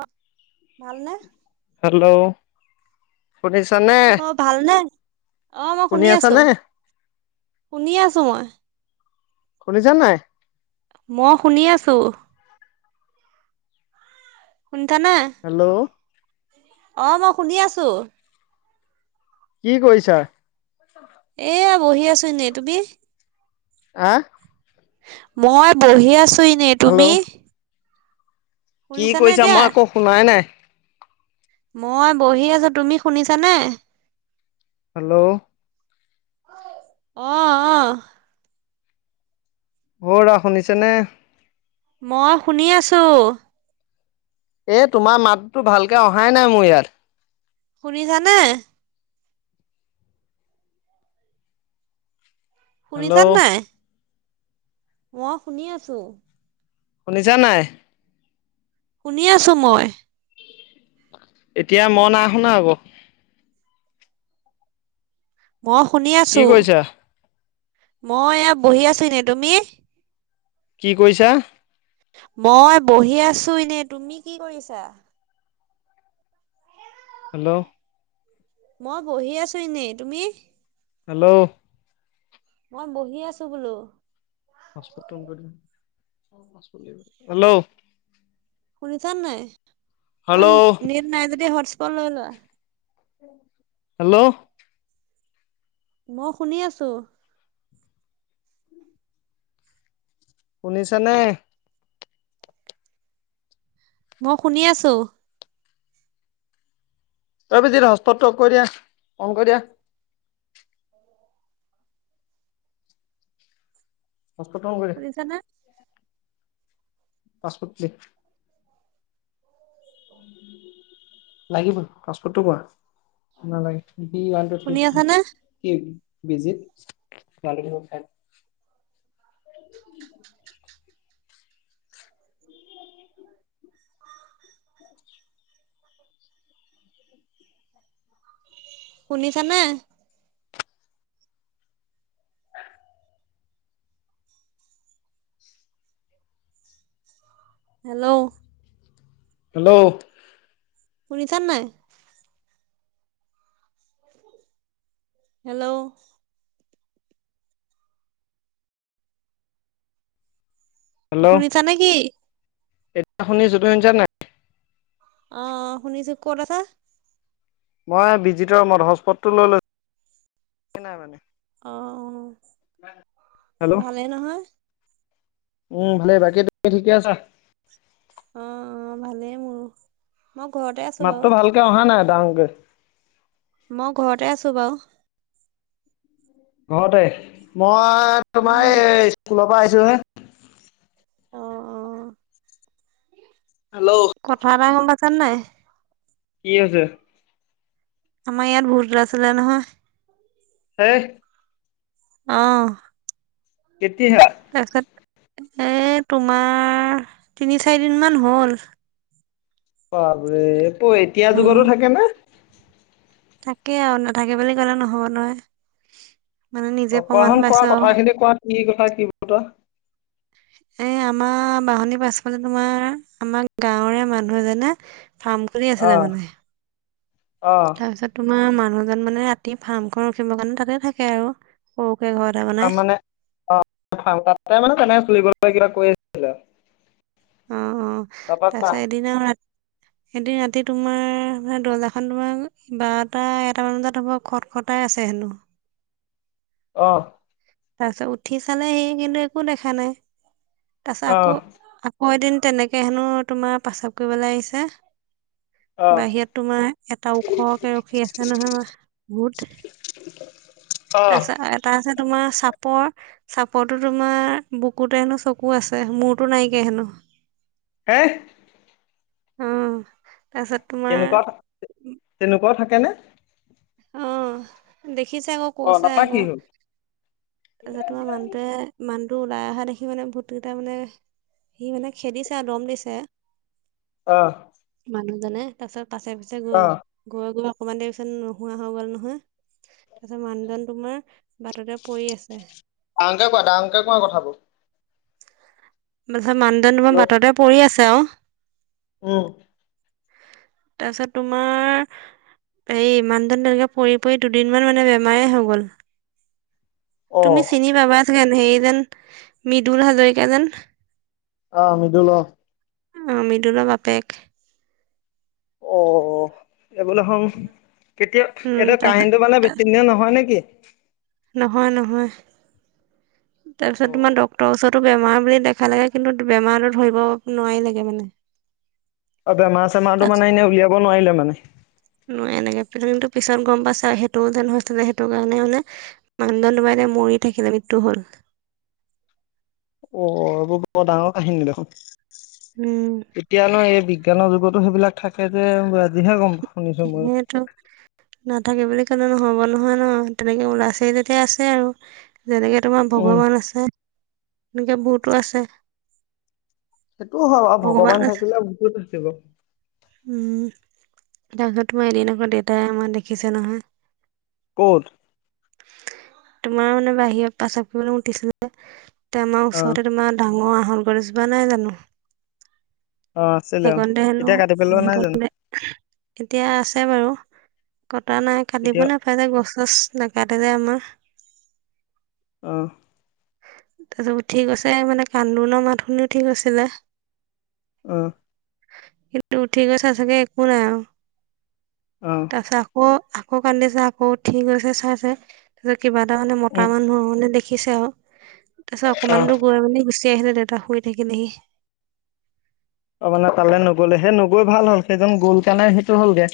অ, ভাল নে। হেল্লৌ' শুনিছা নে। অঁ ভালনে, অঁ মই শুনি আছো আছানে শুনি আছো মই। শুনিছা নে নাই? মই শুনি আছোঁ। শুনিছানে। হেল্লৌ' অঁ, মই শুনি আছো। কি কৰিছা? এয়া বহি আছো এনেই, তুমি? আঁহ। মই বহি আছো এনেই, হেল্ল' তুমি? কি শুনিছানে কৈছা এতিয়া মই একো শুনাই নাই। মই বহি আছো তুমি শুনিছানে হেল্ল' অ অ অ ৰা শুনিছে নে মই শুনি আছোঁ এই তোমাৰ মাতটো ভালকে অহাই নাই মোৰ ইয়াত শুনিছানে হেল্ল' শুনিছান নাই অ শুনি আছো শুনিছা নাই শুনি আছোঁ মই এতিয়া ম নাইশুনা ক ম শুনি কি আছো কৰিছা মই ইয়া বহি আছো এনে তুমি কি কৈছা মই বহি আছো এনেই তুমি কি কৰিছা হেল্ল' মই বহি আছো এনেই তুমি হেল্ল' মই বহি আছো বোলো হেল্ল'ও শুনিছান নাই অ হেল্ল' নেট নাই যদি হটৰ্স্প লয় ল হেল্ল' ম শুনি আছো শুনিছা নে মউ শুনি আছো অই বিজিৰ হস্পতটো অফ কৰি দিয়া অন কৰি দিয়া হস্পতটো অন কৰি দে শুনিছানে পাছপট লিখ লাগিব হস্পতটো কোৱা নালাগে বি ৱান টো থ্ৰী শুনি আছানে কি বিজিত ব [unintelligible] শুনিছানে হেল্ল' হেল্ল'ও শুনিছা নে নাই হেল্ল' হেল্ল' শুনিছা নেকি এতিয়া শুনিছো তুমি শুনিছা নে নাই অ শুনিছো ক'ত আছা মই বিজিতৰ ৰুমত হস্পতটো লৈ লৈ এ নাই মানে অ হেল্ল' ভালেই নহয় উম ভালেই বাকী তুমি ঠিকে আছা অ অ ভালেই মোৰ মই ঘৰতে আছো বাউ কেয়া অহা নাই দাঙকে মই ঘৰতে আছো বাৰু। ঘৰতে মই তোমাৰ উম এই স্কুলৰ পৰা আহিছো হে। অ অ। হেল্ল' কথা এটা গম পাচা নে নাই? কি হৈছে? আমাৰ ইয়াত ভূত ওলাইছিলে নহয়। হেই অ কেতিয়া? তাৰপিছত এ তোমাৰ তিনি চাৰিদিন মান হ'ল। বাপৰে [unintelligible] এতিয়া যুগতো থাকে নে? থাকে আৰু নাথাকে বুলি ক'লে নহ'ব নহয়। মানে নিজে অ কোৱা প্ৰমাণ শুন কোৱা পাইছো আৰু। কথাখিনি কোৱা কি কথা কি বতৰা। এ আমাৰ বাঁহনি পাছফাল তোমাৰ আমাৰ গাঁৱৰে মানুহ এজনে থাম অহ অহ তাছত তোমাৰ মানুহজন মানে ৰাতি ফাৰ্মখন ৰখিবৰ কাৰণে তাতে থাকে আৰু। সৰু কে ঘৰ বনাই ফাৰ্ম মানে অ [unintelligible] তাতে মানে তেনেক চলিব কোনোবা কিবা কৈ আছিলে অ অ তাৰপা কোৱা তাৰপিছত এদিনা আৰু ৰা [unintelligible] এদিন ৰাতি তোমাৰ দৰ্জাখন তোমাৰ বাৰটা এটামান বজাত হ'ব খট খটাই আছে হেনো। অহ। তাৰ পিছত উঠি চালে সি কিন্তু একো দেখা নাই, তাৰপিছত অ আকৌ মই এদিন তেনেকে হেনো তোমাৰ পেচাব কৰিবলে আহিছে। অ বাহিৰত তোমাৰ এটা ওখকে ৰখী আছে নহয় ভূত। [inaudible] তাৰপিছত এটা আছে তোমাৰ চাপৰ। চাপৰতো তোমাৰ বুকুতে হেনো চকু আছে, মূৰতো নাইকিয়া হেনো। হেই। হুম, তাৰপিছত তোমাৰ তেনেকুৱা ক তেনেকুৱাও থাকেনে? অহ, দেখিছে আকৌ অ কৈছে তাপা আকৌ। কি হ'ল তাৰপিছত তোমাৰ মানুটোৱে মানহটো ওলাই অহা দেখি মানে ভোতকেইটা মানে সি মানে খেদিছে আৰু দম দিছে। অ মানুহজনে তাৰপিছত পাছে পিছে অ গল গৈ গৈ অকমান দেৰি পিছত নোহোৱা হৈ গ'ল নহয়। তাৰপাছত মানুহজন তোমাৰ বাটতে পৰি আছ ডাঙৰকে কোৱা দাংকে কোৱা কথাবোৰ। তাৰপিছত মানুহজন তোমাৰ হেল্ল' বাটতেই পৰি আছে আৰু। উম। তাৰপিছত তোমাৰ এই ইমান দিন তেনেকে পৰি পৰি দুদিনমান মানে বেমাৰেই হৈ গ'ল। অ তুমি চিনি পাবা যেন, হেৰি যেন মৃদুল হাজৰিকা যেন। অ', মৃদুল অহ। মৃদুলৰ বাপেক। অ', এইবোলে কেতিয়া উম এইটো তাৰপিছত কাহিনীটো মানে বেছি দিনিয়া নহয় নেকি? নহয় নহয়। তাৰপিছত অ তোমাৰ ডকটৰৰ ওচৰতো বেমাৰ বুলি দেখালেগে, কিন্তু বেমাৰ ধৰিব নোৱাৰিলে মানে। অ', বেমাৰ-চেমাৰটো মানে এনে উলিয়াব নোৱাৰিলে মানে। ন এনেকে, প্ৰবলেমটো পিছত গ'ম পাইছে সেইটো যেন হৈছিল যে সেইটো কাৰণে মানে মানুহজন তোমাৰ এতিয়া মৰি থাকিলে, মৃত্যু হ'ল। অ', এইবোৰ বৰ ডাঙৰ কাহিনী দেখোন, উম এতিয়া নো এই বি বিজ্ঞানৰ যুগতো সেইবিলাক থাকে যে আজিহে গ'ম শুনিছো ময়ো সেইতো। নাথাকে বুলি ক'লে নহ'ব নহয় ন' তেনেকে, ওলাইছে যেতিয়া আছে আৰু। যেনেকে তোমাৰ উম ভগৱান আছে, তেনেকে ভুটো আছে। সেইটোও হয় বাৰু, ভগৱান থাকিলে ভূটো থাকিব। উম, তাৰপিছত তোমাৰ এদিন আকৌ দেউতাই আমাৰ দেখিছে নহয়। ক'ত? তোমাৰ মানে বাহিৰত প্ৰসাৱ কৰিবলে উঠিছিলে। তে আমাৰ অ ওচৰতে তোমাৰ, ডাঙৰ আহত গছ এজোপা নাই জানো? অ আছিলে অ সেইকণতে এতিয়া হেনো, কাটি পেলোৱা নাই জানো সেইকনতে এতিয়া আছে বাৰু, কটা নাই, কাটিব এতিয়া নে মানে গছ-চছ নাকাটে যে আমাৰ। অহ। তাৰপিছত উঠি গৈছে মানে কান্দোনৰ মাত শুনি উঠি গৈছিলে। উম। কিন্তু উঠি গৈ চাইচেগে, একো নাই আৰু। অহ। তাৰ পিছত আকৌ, আকৌ কান্দিছে, আকৌ উঠি গৈ চাইছে। তাৰপিছত কিবা এটা মানে, উম মতা মানুহ মানে দেখিছে আৰু। তাৰপিছত অ অকমান দূৰ গৈ মানে গুচি আহিলে, দেউতা শুই থাকিলেহি। অ', মানে তালৈ নগলে, সেই নগৈ ভাল হ'ল, সেইজন গ'ল কাৰণে সেইটো হ'লগে।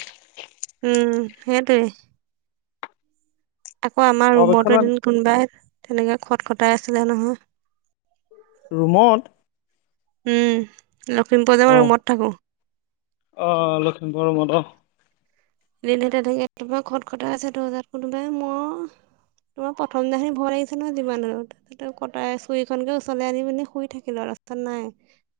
উম, সেইটোৱেই। আকৌ আমাৰ ৰুমতো পৰৱেক্ষণত এদিন কোনোবাই তেনেকে খট খটাই আছিলে নহয়। ৰুমত? উম, লখিমপুৰৰ যে অ মই ৰুমত থাকোঁ। অ', লখিমপুৰৰ ৰুমত অ'। [unintelligible] খট খটাই আছে দৰ্জাত কোনোবাই মই। তোমাৰ প্ৰথম দিনাখিনি ভয় লাগিছে নয় যিমান হ'লেও। [unintelligible] কটাই চুৰিখনকে ওচলাই আনি পিনি শুই থাকিলো আৰু লাস্তত নাই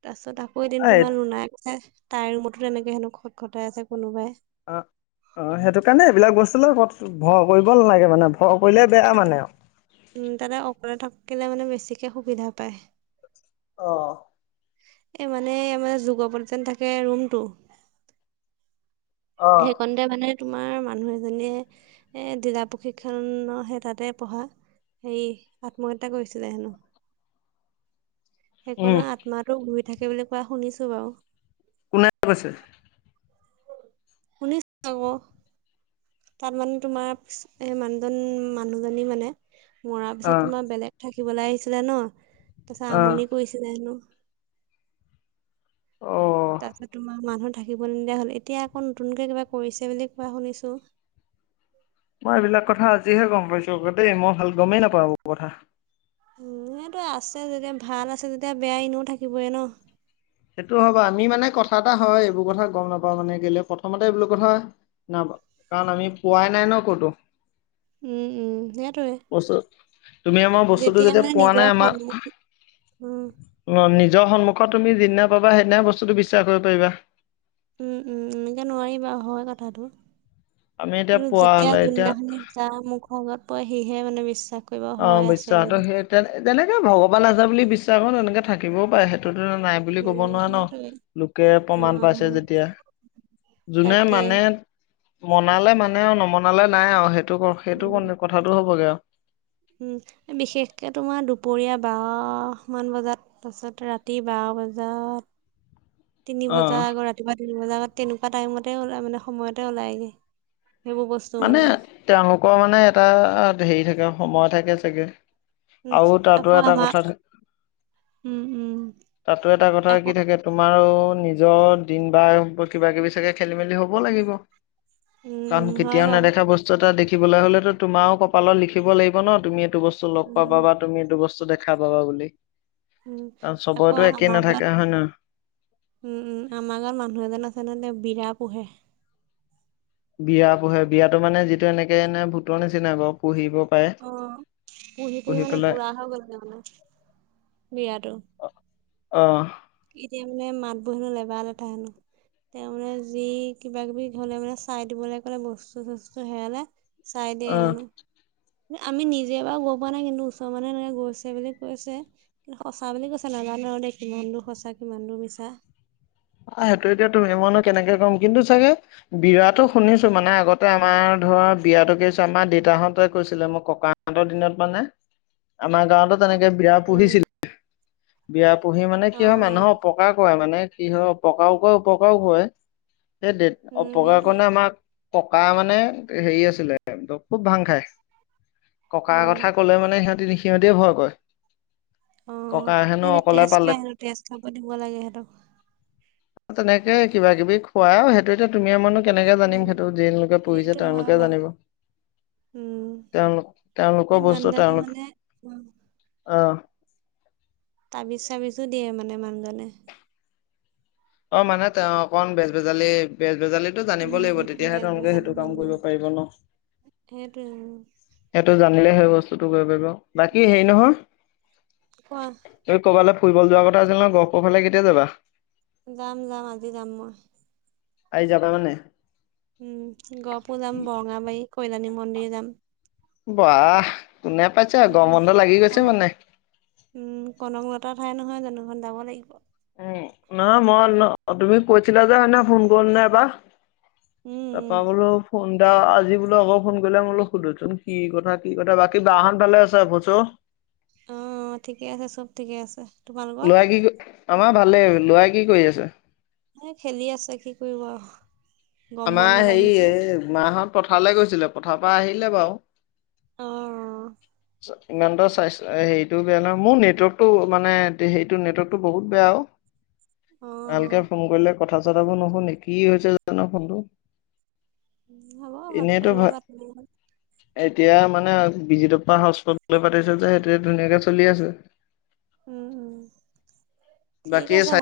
তাৰপিচত আ কৌ এদিন এই তোমাৰ লোনাই কৈছে তাইৰ ৰুমতো তেনেকে হেনো খট খটাই আছে কোনোবাই। অ', অ', সেইটো কাৰণে, এইবিলাক বস্তুক লৈ ক ভয় কৰিব নালাগে মানে। ভয় কৰিলে বেয়া তাতে মানে আৰু। উম, তাতে অকলে থাকিলে মানে বেছিকে সুবিধা পায়। অ'। এই মানে মানে যুগাপত যেন থাকে ৰুমটো। অ সেই কন তাতে মানে তোমাৰ মানুহ এজনীয়ে, এ জিলা প্ৰশিক্ষণ হে তাতে পঢ়া হেয়ী, আত্মহত্যা কৰিছিলে হেনু। [inaudible] সেইকনৰ আত্মাটো ঘূই থাকে বুলি কোৱা শুনিছো বাউ। কোনে কৈছে? শুনিছ আক। তাত মানে তোমাৰ এ মানুজন মানুহজনী মানে- মৰা পিছত অ তোমাৰ বেলেগ থাকিবলে আহিছিলে ন, তাছত অ আমনি কৰিছিলে হেনো। অ তাছত তোমাৰ মানুহ থাকিব নিদিয়া হল, এতিয়া আকৌ নতুনকে কিবা কৰিছে বুলি কোৱা শুনিছোঁ। মই এইবিলাক কথা আজিহে গম পাইছো আকৌ দেই, মই ভাল গমেই নাপাওঁ এবোৰ কথা। উ' সেইটোৱে আছে যেতিয়া ভাল আছে যেতিয়া বেয়া এনুও থাকিবই ন! সেইটো হয়'বা আমি মানে কথা এটা হয় এইবোৰ কথা গম নাপাও মানে কেলে প্ৰথমতে এইবোলু কথা কাৰণ আমি পোৱাই নাই ন ক'তো! উম উম, সেটোয়ে। তুমি আমাৰ বস্তুটো যেতিয়া পোৱা নিজৰ নাই আমা সন্মুখ উম ন, নিজৰ সন্মুখত তুমি যিদিনা পাবা সেইদিনাহে বস্তুটো বিশ্বাস কয়িব পায়িবা। উম' উম' এনেকে নোৱাৰি বাউ, হয় কথাটো। আমি এতিয়া কিন্তু পোৱা যেতিয়া হলে এতিয়া যোনদিনাখনি যা মুখ অগত পয়ে সিহে মানে বিশ্বাস কৰিব অ হয় আছে বিশ্বাহটো বুলি। সেই তে তেনেকে ভগৱান আছে বুলি বিশ্বাসু তেনেকে থাকিবও পায়ে, সেইটোতো নাই বুলি ক'ব উম নোৱায়ে ন? সেইটোৱে লোকে অ প্ৰমাণ পাইছে অ যেতিয়া! যোনে তাকে মানে মনালে মানে আৰু নমনালে নাই আৰু সেইটো সেইটো উম কথাটো হ'বগে আউ। উম, বিশেষকে তোমাৰ দুপৰীয়া বা'হ মান বজাত তাছত ৰাতি বাৱ বজাত তিনি অ বজা আকৌ ৰাতিপুৱা তিনি বজাৰ আগত তেনেকুৱা টাইমতে ওলাই মানে সময়তে ওলায়গে। সেইবো বছ মানে তেওঁলোকৰ মানে এটা হেৰি থাকে সময় থাকে চাগে! উম, আৰু তাতো আকৌ এটা আমাৰ কথা, উম, উম, তাতো এটা কথা আকৌ কি থাকে- তোমাৰো নিজৰ দিন-বাৰবোৰ কিবা-কিবি চাগে খেলি-মেলি হ'ব লাগিব, উম, কাৰণ উম, হয় কেতিয়াও বাৰু নেদেখা বস্তু এটা দেখিবলে হলেতু তোমাৰও কপালত লিখিব লাগিব ন তুমি এইটো বছ টো লগ পাবা উম, বা তুমি এইটো বস্তু দেখা পাবা বুলি। উম, কাৰণ আকৌ চবৰেতো একে আমাৰ গাঁৱত নাথাকে হয় নহ? উম উম, আমাৰ গাঁৱত মানুহ এজন আছে নহ, তেওঁ বিৰা পোহে। বিয়া পোহে, বিয়াতো মানে যিটো এনেকে এনে ভূতৰ নিচিনাই বাৰু? পুহিব পায়ে। অ, পুহি পুহি মানে বুঢ়া হৈ গলগে মানে, বিৰাতো। অ'। এতিয়া মানে মাতবো হেনু লেবা-লেথা হেনু। তেওঁ মানে যি কিবা-কিবি হ'লে মানে চাই দিবলৈ ক'লে বস্তু-চস্তু হেৰালে চাই দিয়ে অ হেনো। আমি নিজে বাৰু গৈ পোৱা নাই কিন্তু ওচৰ মানুহে এনেকে গৈছে বুলি কৈছে। সঁচা বুলি কৈছে নাজানো আৰু দেই, কিমান দূৰ সঁচা কিমান দূৰ মিছা। অ' সেইটোয়ে, এতিয়া তুমি-ম‌য়নো কেনেকে ক'ম, কিন্তু চাগে- বিৰাতো শুনিছো মানে আগতে আমাৰ ধৰা বিয়াতো কিছ আমাৰ দেউতাহতে কৈছিলে মোক ককা- হঁতৰ দিনত মানে আমাৰ গাঁৱতো তেনেকে বিৰা উম, পুহিছিল। বিৰা পুহি মানে কি হয় অ', অ'। মানুহক অপকাৰ কৰে মানে। কি হয় অপকাৰক উপকাৰও হয়, সেই উম অপকাৰ সেইটোৱে কাৰণে আমক ককা মানে হেৰি আছিলে খুব ভাং খাই। ককাৰ উম কথা ক'লে মানে সিহঁতি সিহঁতিয় ভয় কৰে। ককা অ' হেনো সেইটো অকলে তেজ পালে খাই আৰু তেজ খাব দিব লাগে সিহঁতক। তেনেকে কিবা কিবি খুৱাইও। [unintelligible] তুমি মানুহ কেনেকে জানিম সেইটো উম জিনলোকে সেইটো পুহিছে হয় তেওঁলোকে বাৰু জানিব। উম, তেওঁলোক তেওঁলোকৰ সেই মানদানে মানে। অ'। তাবিজ চাবিজো দিয়ে মানে মানুহজনে। অ' মানে তা অ' কন বেজবেজালী বেজবেজালী [unintelligible] জানিব উম লাগিব উম তেতিয়াহে বেজবৰুৱা তেওঁলোকে সেইটো তাবিজ কাম কৰিব বনাই। পাৰিব ন'। সেইটোৱে উম। এইটো জানিলে সেই বস্তুটো কৰিব পাৰিব বাকী হেৰি কোৱা নহয়। [unintelligible] ক'ৰবালৈ ফুৰিব যোৱাৰ কথা আছিল ন' ক ক'ৰবালে কেতিয়া যাবা। যাম যাম আজি যাম মই। আজি যাবা মানে। উম, গহপুৰ যাম বৰঙাবাৰী কৈলাণী মন্দিৰ যাম। বা কোনে পাইছে আৰু উম গমৰ বন্ধ লাগি কন গৈছে মানে। উম, কনকলতা ঠাই নহয় জানো যাব লাগিব। উম, নহ মই তুমি কৈছিলা যে হনে ফোন কৰিম নে এবাৰ। উম তাৰপৰা উম বোলো ফোন [unintelligible] আজি বোললে আকৌ ফোন কৰিলে মোৰ বোলো সোধোচোন কি কথা কি কথা বাকী বা হঁত ভালে আছে [unintelligible] অ' ঠিকে আছে চব ঠিকে আছে। তোমালোকৰ ল'ৰা কি আমাৰ ভালেই ল'ৰাই কি কৰি আছে? এ খেলি আছে কি কৰিব আৰু। গম আমাৰ বন্ধত হেৰি আহিছে এই মাঁ হত পথাৰলৈ গৈছিলে পথাৰৰ পৰা আহিলে বাৰু। অ ইমানটা চাই হেৰিটোও বেয়া নহয় মোৰ নেটৱৰ্কটো মানে হেৰিটো নেটৱৰ্কটো বহুত বেয়া আৰু। অ ভালকে ফোন কৰিলে কথা ছটা বোৰ নুশুনি কি হৈছে জানো ফোনটো। হ'ব হটস্পট এনেইটো লৈ ভা পাতিম এতিয়া মানে বিজিতৰ পৰা হস্পতো লৈ যে সেইটো ধুনীয়াকে চলি আছো। উম উম ঠিক বাকী আছে চাই